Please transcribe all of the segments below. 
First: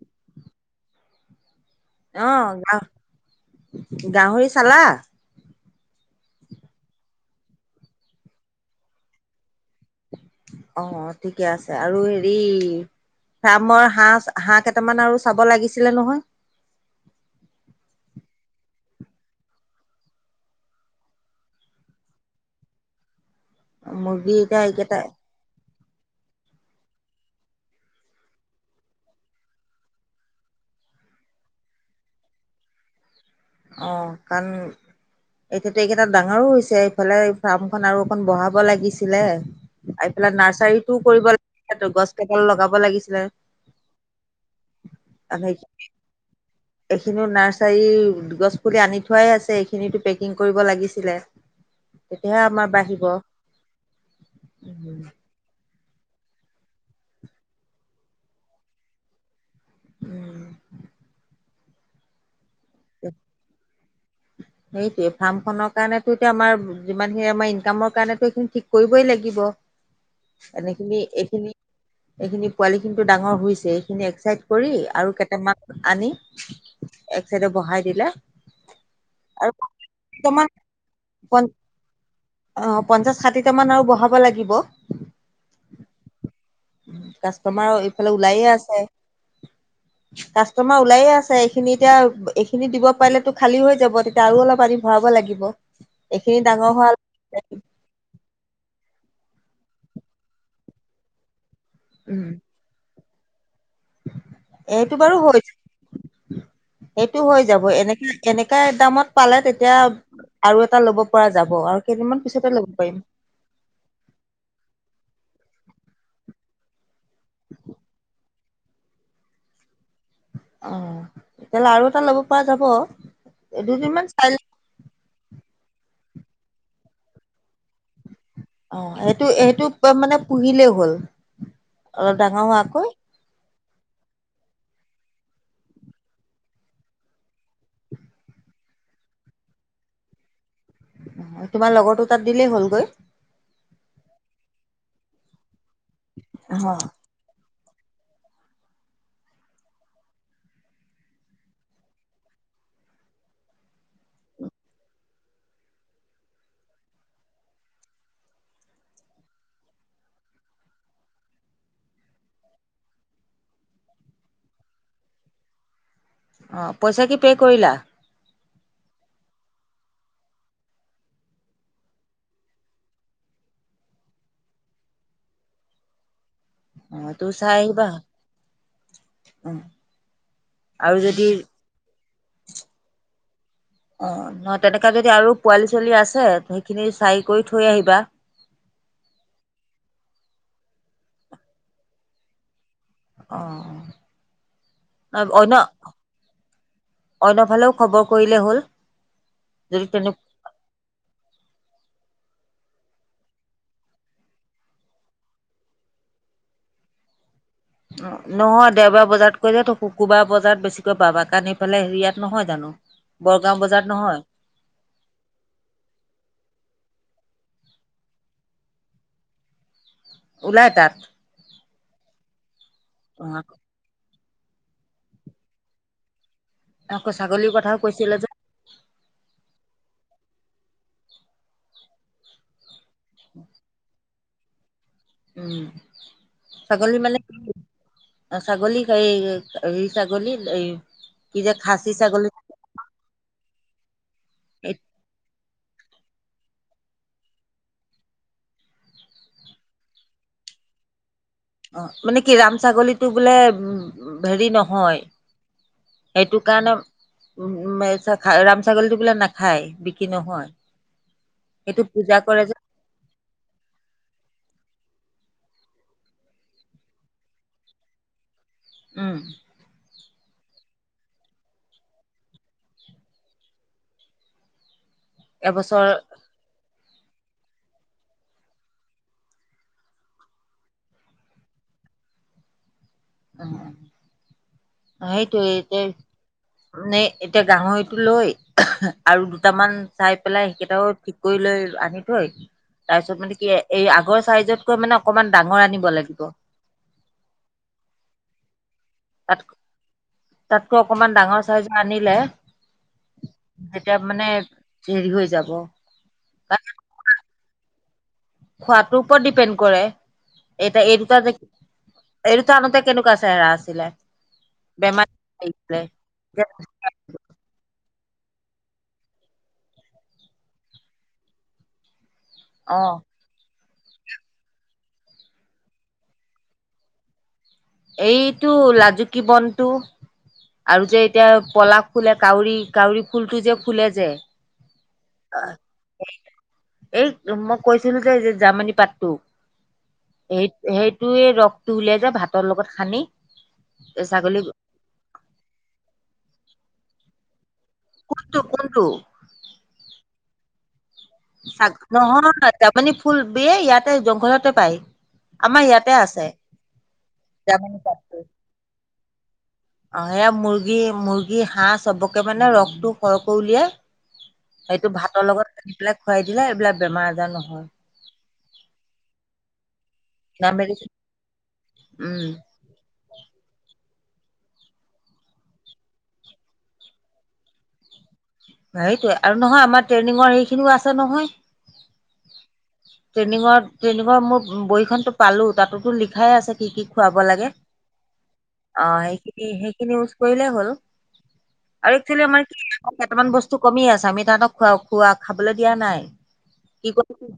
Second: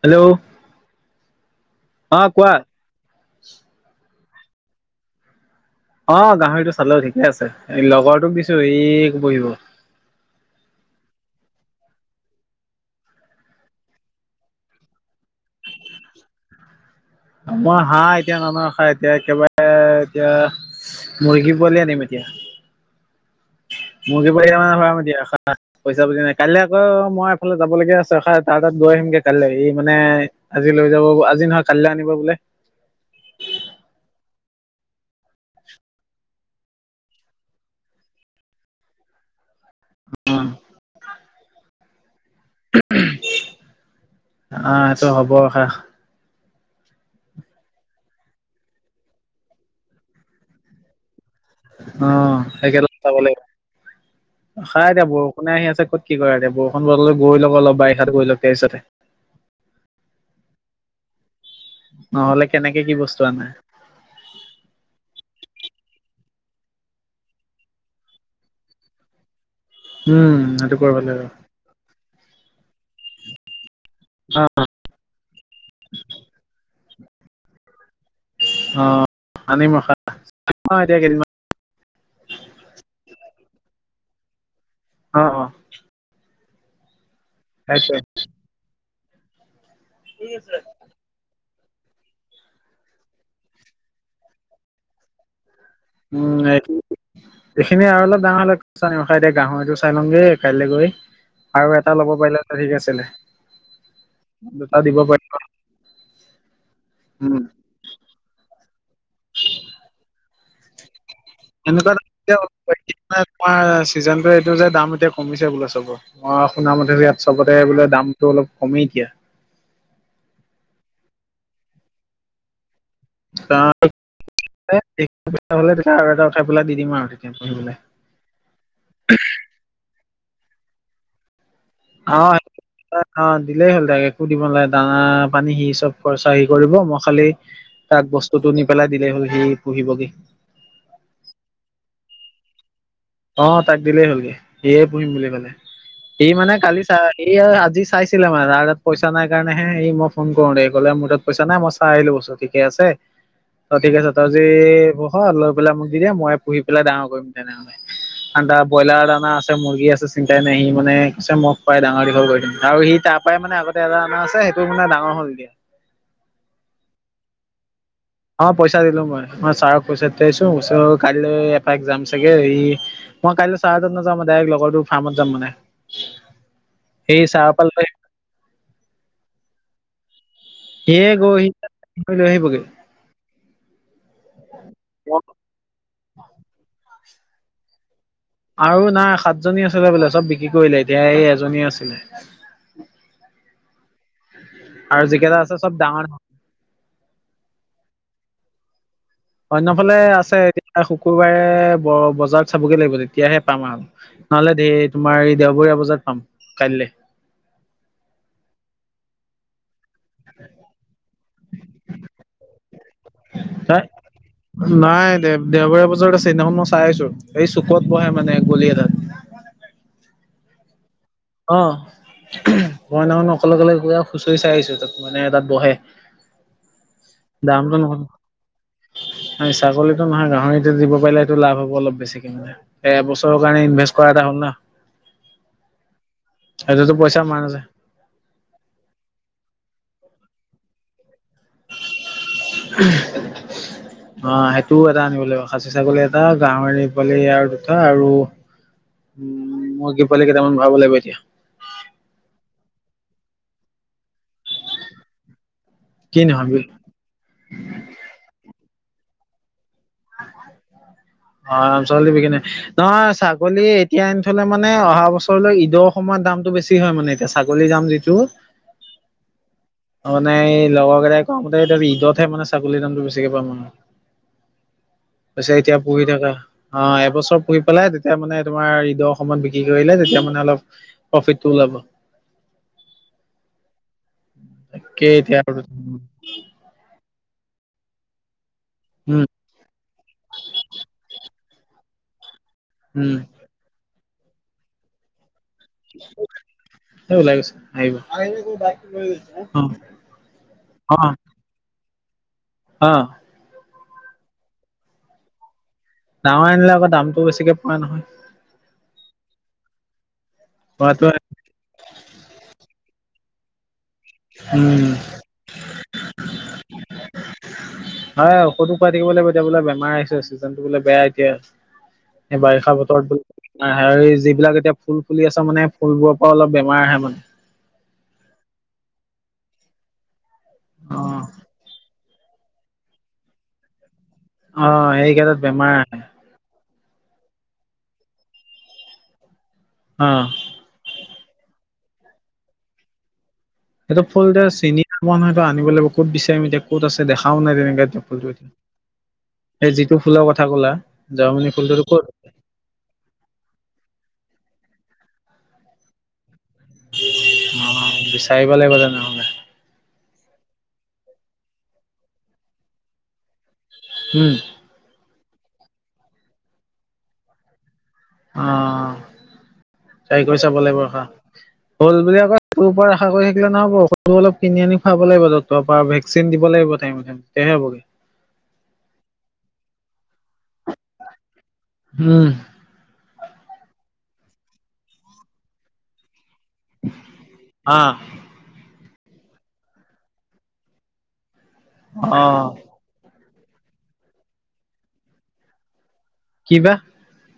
Hello অ আহ কোৱা গাহ গাহৰি চালা? অ গাহৰিটো চালেও ঠিকে আছে এই লগৰটোক দিছো স বহিব। অ ঠিকে আছে আৰু হেৰি ৰামৰ হাঁহ হাঁহ কেইটামান আৰু চাব লাগিছিলে নহয়। আ মই হাঁহ এতিয়া নন খা এতিয়া একেবাৰে এতিয়া মুৰ্গী পোৱালি আনিম এতিয়া। [inaudible] মুৰ্গী পিয়া এতিয়া মানে এইকেইটা ভম দিয়া। পইচা পাতি নাই কাইলৈ আকৌ মই এফালে যাবলগীয়া আছো এ তাৰ তাত গৈ আহিমগে কাইলৈ ই মানে আজ- লৈ যাব আজি নহয় কালিলৈ আনিব বোলে। অ কাণ একেতে এতিয়াতো এইকেইটা ডাঙৰো হৈছে এইফালে ফাৰ্মখন আৰু অকন বঢ়াব লাগিছিলে। এইফালে অ নাৰ্চাৰীটোও কৰিব লাগিছিল গছ কেইডাল লগাব লাগিছিলে। আহ সেইটো হ'ব হা এইখিনি নাৰ্চাৰী গছ পুলি আনি থোৱাই আছে এইখিনো পেকিং কৰিব লাগিছিলে। অ তেতিয়াহে আমাৰ সেই কেদাল বাঢ়িব চাব লাগিব খাই উম দিয়া বৰষুণে আহি আছে। ত কি কৰা এতিয়া বৰষুণ [unintelligible] উম নহলে কেনেকে কি বস্তু আনে। এই ফাৰ্ম খনৰ কাৰণো এতিয়া আমাৰ যিমানখিনি আমাৰ ইনকামৰ কাৰণো এইখিনি ঠিক কৰিবই লাগিব। উম সেইটো এনেখিনি কৰিব লাগিব। এইখিনি এইখিনি পোৱালি খিনিতো ডাঙৰ হৈছে এইখিনি অ একচাইড কৰি আৰু টামাত আনি এক চাইডে বহাই দিলে, অ আনিম [unintelligible] ৰখা অ এতিয়া কেইদিনমান ষাঠিটা মান আৰু বহাব লাগিব। অ উ কাষ্টমাৰ সেইটোৱে এইফালে ওলাই আছে। কাষ্টটেমাৰ ওলাইে আছে এইখিনি এতিয়া এইখিনি দিব পাৰিলেতো খালী হৈ- যাব। তেতিয়া আৰু অলপ পানী ভৰাব লাগিব। এইখিনি উম ডাঙৰ এইটো হোৱা সেইখিনি আৰু অলপ ডাঙৰ হলে- ৰখাই দে গাহৰিটো চাই লওঁগে কাইলৈ গৈ আৰু এটা ল'ব উম পাৰিলে ঠিক আছিলে। দুটা এইটো দিব বাৰু হৈ পাৰিব। সেইটো উম হৈ যাব। এনেকাে এনেকা দামত পালে তেতিয়া আৰু এটা ল'ব- পৰা যাব। আৰু এনেকুৱা কেইদিনমান এতিয়া পিছতে ল'ব পাৰিব। তোমাৰ চিজন এইটো যে দাম এতিয়া কমিছে বোলে চবৰ। শুনা মতে ইয়াত চবতে বোলে দামতটো অলপ কমেই এতিয়া। অ তেতিয়া হ'লে আৰু এটা ল'ব পৰা যাব। দুদিনমান চাই [unintelligible] অ সেইটো সেইটো মানে পুহিলেই হ'ল। অলপ অ ডাঙৰ হোৱাকৈ অ দিলেই হ'ল তাক একো দিব নালাগে। দান- পানী সি চব খৰচ সি কৰিব মই খালি তাক বস্তুতটো নি পেলাই দিলে হ'ল সি পুহিব। কবি তোমাৰ লগৰটো তা'ত দিলেই হ'লগৈ? অ তাক দিলেই হ'ল গে সিয়ে পুহিম বুলি কলে। সি মানে অ কালি চাই আহি এ আজ- চাইছিলে মানে তাৰ হাতত পইচা নাই কাৰণে সি মই ফোন কৰোতে কলে মোৰ হাতত পইচা নাই মই চাই আহিলো। ঠিকে আছ- ছে। অ ঠিক আছে তই জি পোহ লৈ পেলাই মোক দি দিয়া মই পুহি পেলাই ডাঙৰ কৰিম তেনেহলে। আন্দা ব্ৰইলাৰ দানা আছে, মুৰ্গী আছে চিন্তাই নাই সি মানে কৈছে মোক পাই ডাঙৰ দীঘল কৰি দিম। আৰু সি তাৰ পাই তাৰ মানে আগতে এটা অনা আছে সেইটো মানে ডাঙৰ হ'ল গে। অ পইচা কি পে কৰিলা? অ পইচা দিলো মই। মই ছাৰক পইচা দি থৈ আহিছো কাইলৈ এপাক যাম চাগে, ই মই কাইলৈ চাহ এজেন্ট নাযাওঁ ডাইৰেক্ লগৰটো ফাৰ্মত যাম মানে। অ সেই তোৰ চাৰৰ চাই পৰা লৈ আহিবা অ। আৰু সিয়ে যদি গৈ সি লৈ আহিব গে। অ তেনেকে যদি আৰু পোৱালি ছোৱালি আছে সেইখিনি চাই কৰি থৈ আহিবা। আৰু নাই সাতজনী আছিলে বোলে চব বিক্ৰী কৰিলে এতিয়া এই এজনী আছিলে। আৰু অ যিকেইটা আছে অন্য, চব ডাঙৰ ডাঙৰ অন্য ফালেও খবৰ- কৰিলে হ'ল। যদি অন্যফালে তেনেকুৱা আছে। এতিয়া শুকুৰবাৰে বজাৰ চাবগে লাগিব তেতিয়াহে পাম আৰু। নহ'লে ধৰ তোমাৰ এই দেওঁবৰীয়া বজাৰত পাম কাইলৈ। উম'। অ', নহয় দেওঁবাৰ বজাৰত কৈ যে তোক সুকুবাৰ বজাৰত বেছিকৈ পাবা কাৰণ সেইফালে হেৰি ইয়াত নহয় জানো, বৰগাঁও বজাৰত নহয়? নাই দে-দেওঁবাৰীয়া বছৰত আছে সেইদিনাখন মই চাই আহিছো। এই চুকত বহে মানে গলি এটাত। ওলাই তা'ত? অ', মই অ সেইদিনাখন অকলে-অকলে গৈ আৰু খুচৰি চাই আহিছো তা'ত মানে তা'ত বহে। আকৌ ছাগলীৰ দামটো কথাও কৈছিলে নহয় যে? ছাগলীটো নহয় গাহৰিটো দিব পাৰিলে সেইটো লাভ হ'ব অলপ বেছিকে মানে। এবছৰৰ কাৰণে ইনভেষ্ট কৰা এটা হ'ল না? উম', সেইটোতো ছাগলী মানে পইচা মাৰ নাযায় [unintelligible] ছাগলীক এ এই ছাগলী এই কি যে খাচী ছাগলী অ', সেইটোও এটা আনিব লাগিব। খাচী ছাগলী এটা, গাহৰি পোৱালি দুটা আৰু উম, মুৰ্গী পোৱালি কেইটামান ভৰাব লাগিব এতিয়া। অ', মানে কি ৰাম ছাগলীতটো বোলে উম, হেৰি নহয়। কি সেইটো নহয় কাৰণে উম, ৰাম ছাগলীটো বোলে নাখায়। বিক্ৰী নহয় সেইটো ৰমাগলি পূজা [unintelligible] নহয় কৰে যে চা ছাগলী এতিয়া এনি থলে মানে অহা বছৰলৈ ঈদৰ সময়ত দামটো বেছি হয় মানে এতিয়া ছাগলীৰ দাম যিটো। উম'। মানে এই লগৰ কেইটাই কুৱা মতে ঈদতহে মানে ছাগলীৰ দামটো বেছিকে পাম মানে। আছে এতিয়া এবছৰ পহি থকা। অ', এবছৰ পুহি পেলাই তেতিয়া মানে তোমাৰ ঈদৰ সময়ত বিক্ৰী কৰিলে তেতিয়া মানে অলপ প্ৰফিত টো ওলাব। [unintelligible] অ', তাকেই হেটোৱেই আৰু এতিয়া, মানে এতিয়া গাহৰিটো লৈ উম আৰু দুটামান চাই পেলাই সেইকেইটাও ঠিক কৰি লৈ আনি থৈ উম তাৰপিছত মানে কি এই আগৰ চাইজতকৈ মানে অকমান ডাঙৰ আনিব লাগিব। এই ওলাই গৈছে আহিব কোতাই [unintelligible] তাতকৈ অ অকমান ডাঙৰ চাইজো আনিলে অ'। এতিয়া মানে হেৰি হৈ যাব। ডাঙৰ আনিলে আকৌ দামটো বেছিকে পৰে নহয়। খোৱাটোৰ ওপৰত ডিপেণ্ড কৰে। এটা এই পৰাটোৱে দুটা যে--এই দুটা আনোতে কেনেকুৱাছে? চেৰা আছিলে উম বেমাৰি [inaudible] হয় ঔষধো খাই থাকিব লাগিব এতিয়া বোলে বেমাৰ আহিছে চিজন টো বোলে বেয়া এতিয়া। এই বাৰিষা অ বতৰত হেৰি যিবিলাক এতিয়া ফুল-ফুলি আছে মানে ফুলবোৰৰ পৰা অলপ বেমাৰ আহে মানে। এইটো লাজুকী বনটো আৰু অ যে এতিয়া পলাশ খুল কাউৰী-কাউৰী ফুলটো যে ফুলে যে? অ', সেইকেইটত বেমাৰ আহে। এই মই কৈছিলো যে-যে জাৰ্মী পাতটো? অ সেই-সেই তয়ে ৰসটো উলিয়াই যা ভাতৰ লগত খানী? সেইটো ফুল এয়া চিনি নহয়েইটো আনিব লাগিব ক'ত বিচিম এতিয়া ক'ত আছে দেখাও নাই তেনেকে। কোনটো কোনটো [unintelligible] যিটো ফুলৰ কথা কলা। জয়মণি ফুলটোতো ক'ত নহয় তাৰমানমানে ফুল ব ইয়াতে জংঘলতে পাই আমাৰ ইয়াতে আছে। জামনি অ', পাতটো বিচাৰিব লাগিব তেনেহলে। অ সেয়া মুৰ্গী মুৰ্গী হাঁহ চবকে মানে ৰসটো সৰহকৈ উলিয়াই উম, সেইটো ভাতৰ লগত আনি পেলাই খুৱাই দিলে এইবিলাক বেমাৰ আজাৰ নহয়। অঁ তাই কৰি না চাব লাগিব মেডিচিন ৰখা। হল বুলি উম আকৌ তোৰ পৰা আশা কৰি নহ'ব। ঔষধ অলপ কিনি আনি খাব লাগিব। ডক্টৰৰ পৰা ভেকচিন দিব লাগিব টাইম মতে তেতিয়াহে হবগে। [inaudible] সেইটোৱে আৰু নহয় আমাৰ ট্ৰেইনিঙৰ সেইখিনিও আছে নহয় উম, ট্ৰেইনিঙৰ ট্ৰেইনিঙৰ মোৰ বহীনতো পালো। তাতোতো ল খাই আছে কি কি খুৱাব লাগে। আহ অ সেইখিনি সেইখিনি ইউজ কৰিলে হ'ল। আৰু একচলি আমাৰ অ' কি বৰ্তমান বস্তু কমি আছে আমি তাহতক খোৱা খোৱা খাবলৈ দিয়া নাই। কিবা কি কৰি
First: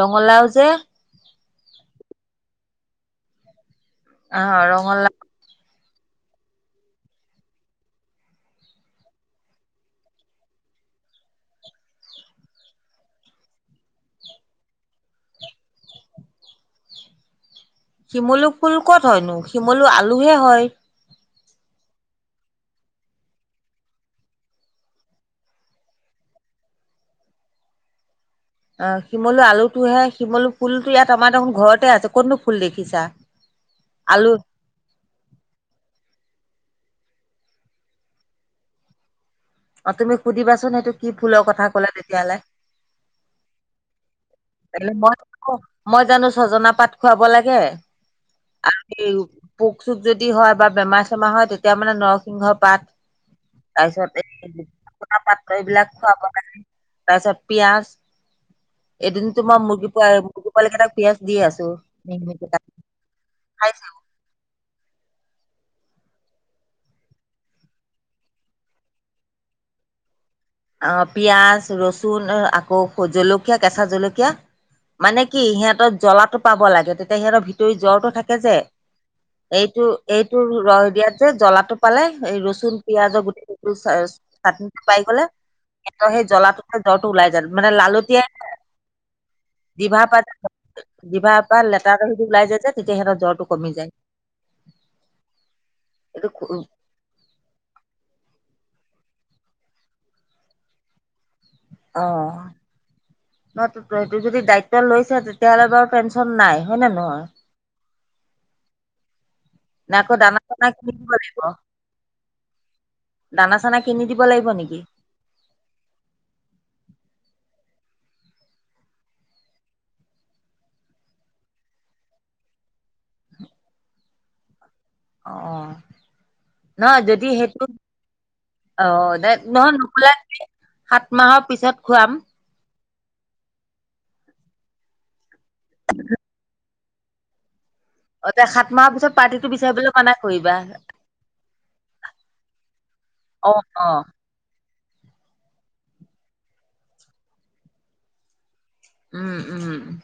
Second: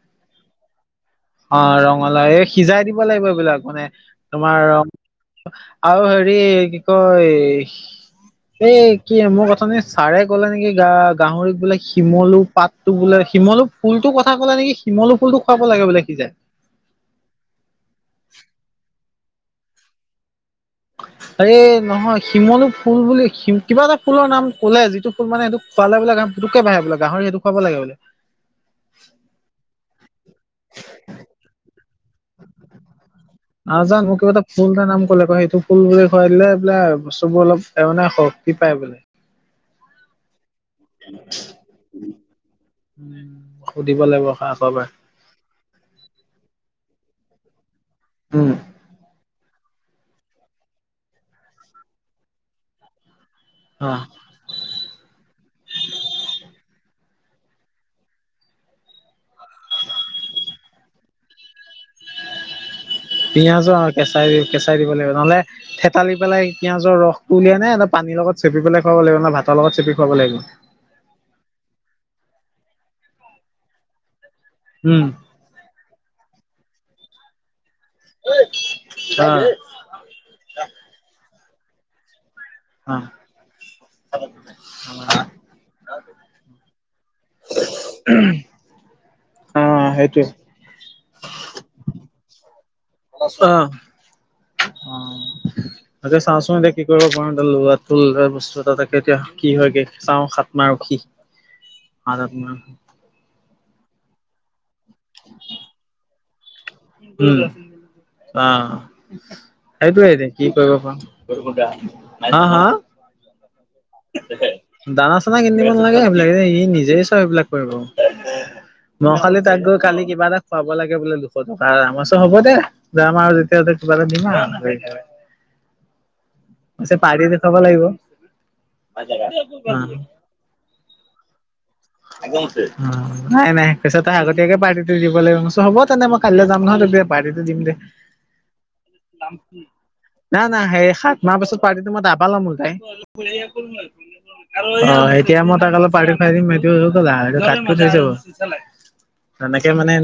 ৰঙালাও যে অ ৰঙালাও এই সিজাই দিব লাগিব এইবিলাক। মানে আহ তোমাৰ ৰং ৰঙালাও আৰু হেৰি কি কয় এ কি মোৰ অথনি ছাৰে ক'লে নেকি গ গাহৰিক বোলে শিমলু পাতটো বোলে। শিমলু ফুলটোৰ কথা কলে নেকি? শিমলু ফুলটো খুৱাব লাগে বোলে সিজাই। শিমলু ফুল ক'ত হয়নো? শিমলু আলুহে হয়। আৰে নহয়। শিমলু ফুল বুলি কিবা এটা ফুলৰ নাম কলে যিটো ফুল মানে সেইটো খোৱালে বোলে পুটোককে বাঢ়ে বোলে। গাহৰি সেইটো খুৱাব লাগে বোলে অ শিমলু আলুটোহে শিমলু ফুলটো ইয়াত আমাৰ দেখোন ঘৰতে আছে। কতনো ফুল দেখিছা? নাজানো আলু কিবা এটা ফুল এটা নাম ক'লে সেইটো ফুল বোলে খুৱাই দিলে বোলে বস্তুবোৰ অলপ মানে শক্তি পায় বোলে। অ তুমি সুধিবাচোন সেইটো কি ফুলৰ কথা কলে তেতিয়াহলে। সুধিব লাগিব আকৌ এবাৰ মই মই জানো ছজনা পাত খুৱাব লাগে উম আহ কি পোক চোক যদি হয় বা বেমাৰ চেমাৰ হয় তেতিয়া মানে নৰসিংহৰ পাত তাৰ অ পিছত এই পাত্ৰ এইবিলাক খুৱাব লাগে। তাৰ পিছত পিয়াজ এদিনতো মই মুৰ্গী পোৱ মুৰ্গী পোৱালি কেইটাক পিয়ঁজ দি আছো। [unintelligible] পিয়াজো খাইছে আৰু কেঁচাই কেঁচ দিব লাগিব নহলে থেতালি পেলাই পিয়াজৰ ৰসটো উলিয়াই নে পানীৰ লগত চেপি পেলাই খুৱাব লাগিব ন ভাতৰ লগত চেপি খুৱাব লাগিব। অ পিয়াজ, ৰচুন আকৌ জলকীয়া কেঁচা জলকীয়া উম মানে কি সিহঁতৰ জ্বলাটো পাব লাগে তেতিয়া সিহঁতৰ ভিত তই জ্বৰটো থাকে যে অ এইটো এইটো ৰহ দিয়াত যে জ্বলাটো পালে এই ৰচ ৰচুন, অ পিয়াজ গোট স চাট পাই গলে স সেই জ্বলাটো জ্বৰটো ওলাই যায় মানে লালতিয়াই অ জিভাৰ পা সেইটোৱে জিভাৰ পৰা লেতেৰা [unintelligible] ওলাই যায় যে। তেহেতৰ জ্বৰটো অ কমি যায়। অ হলেও এইটো চাওচোন, এতিয়া কি কৰিব পাৰো। [unintelligible] তাকে এতিয়া কি হয়গে চাওঁ, সাত মাহ ৰখি সাত, আত মাহ অটো যদি দায়িত্ব লৈছ তেতিয়াহ'লে বাৰু টেনচন নাই। হয় নে নহয় উম আহ নে সেইটোৱে আকৌ এতিয়া দানা কি চানা কৰিব কিনি পাও। দিব লাগিব হা হা? দানা চানা কিনি দিব লাগিব নেকি দানা চানা কিনি দিব নালাগে। সেইবিলাকে ই নিজেই চাই সেইবিলাক। কৰিব। খালি তাক গৈ কালি কিবা এটা খুৱাব লাগে বোলে আমাৰছ হ'ব দে যাম আও যেতিয়া কিবা এটা দিম আও। হ অ নহয় যদি সেইটো অ নহয় নোকোলা সাত মাহৰ পিছত খুৱাম একদমছে অ নাই নাই কৈছ তই আগতীয়াক পাৰ্টিটো দিবাগিব হ'ব তেনে মই কাইলৈ যাম নহয় পাৰ্টিটো দিম দে। অ তে সাত মাহৰ পিছত পাৰ্টিটো বিচাৰিবলৈ মানা না কৰিবা না সেই সাত মাহ পাছত পাৰ্টিটো মই তাপা লম বোলো পায়। অ অ [unintelligible] অ এতিয়া মই তাকক অলপ পাৰ্টি খোৱাই দিম সেইটো কাত কুত হয় যাব। উম উম উম তেনেকে উম মানে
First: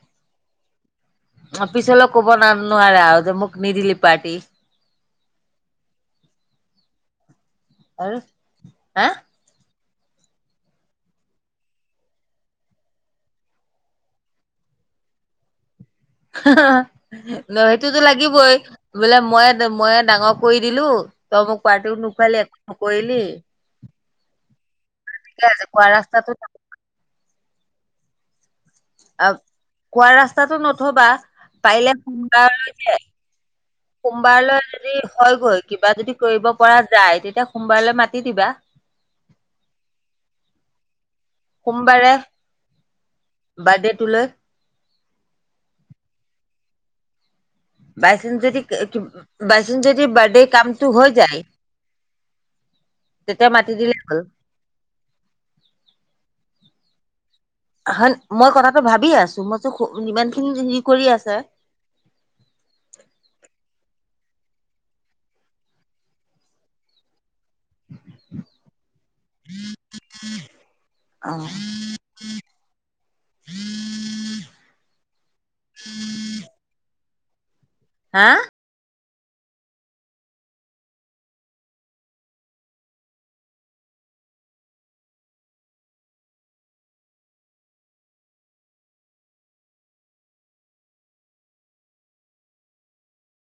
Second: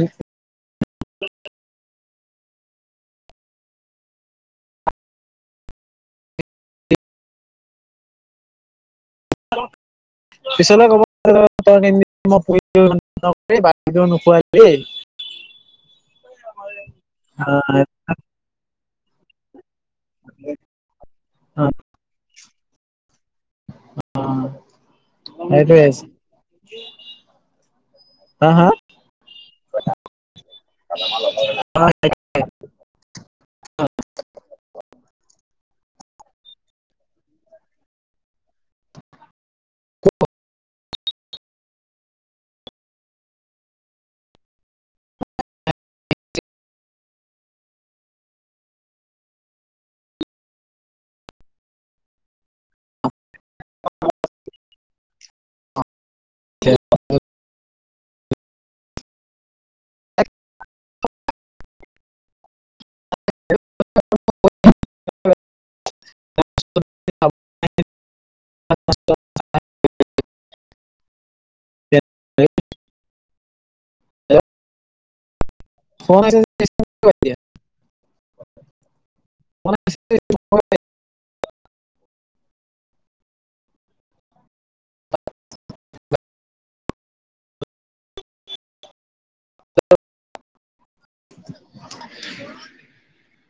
অ পিছে লগোকো কব নোৱাৰে আও যে মোক নিদিলি পাৰ্টি [inaudible] আৰু হা [inaudible] পিছলে ক'বইই নোখোৱাই দেই। [inaudible] সেইটোতো লাগিবই বোলে মই মই ডাঙৰ কৰি দিলো। তম অ পাৰ্টিও নুখোৱালি একো নকৰিলে। ঠিকে আছে কোৱা ৰাস্তাতোত, হা হা আহ কোৱা ৰাস্তাতো নথবা পাৰিলে সোনকাল যে সোমবাৰলৈ যদি হয়গৈ কিবা যদি কৰিব পৰা যায় তেতিয়া সোমবাৰলৈ মাতি দিবা। সোমবাৰে বিৰ্থডে টোলৈ বাইচন যদি বাইচন যদি বাৰডে কামটো হৈ যায়। অ তেতিয়া মাতি দিলে হ'ল। [unintelligible] হয়, মই কথাটো ভাবি আছো মইতো সিমানখিনি সি কৰি আছে। [unintelligible] [unintelligible] অহ [unintelligible] [unintelligible] হা? [unintelligible] [inaudible]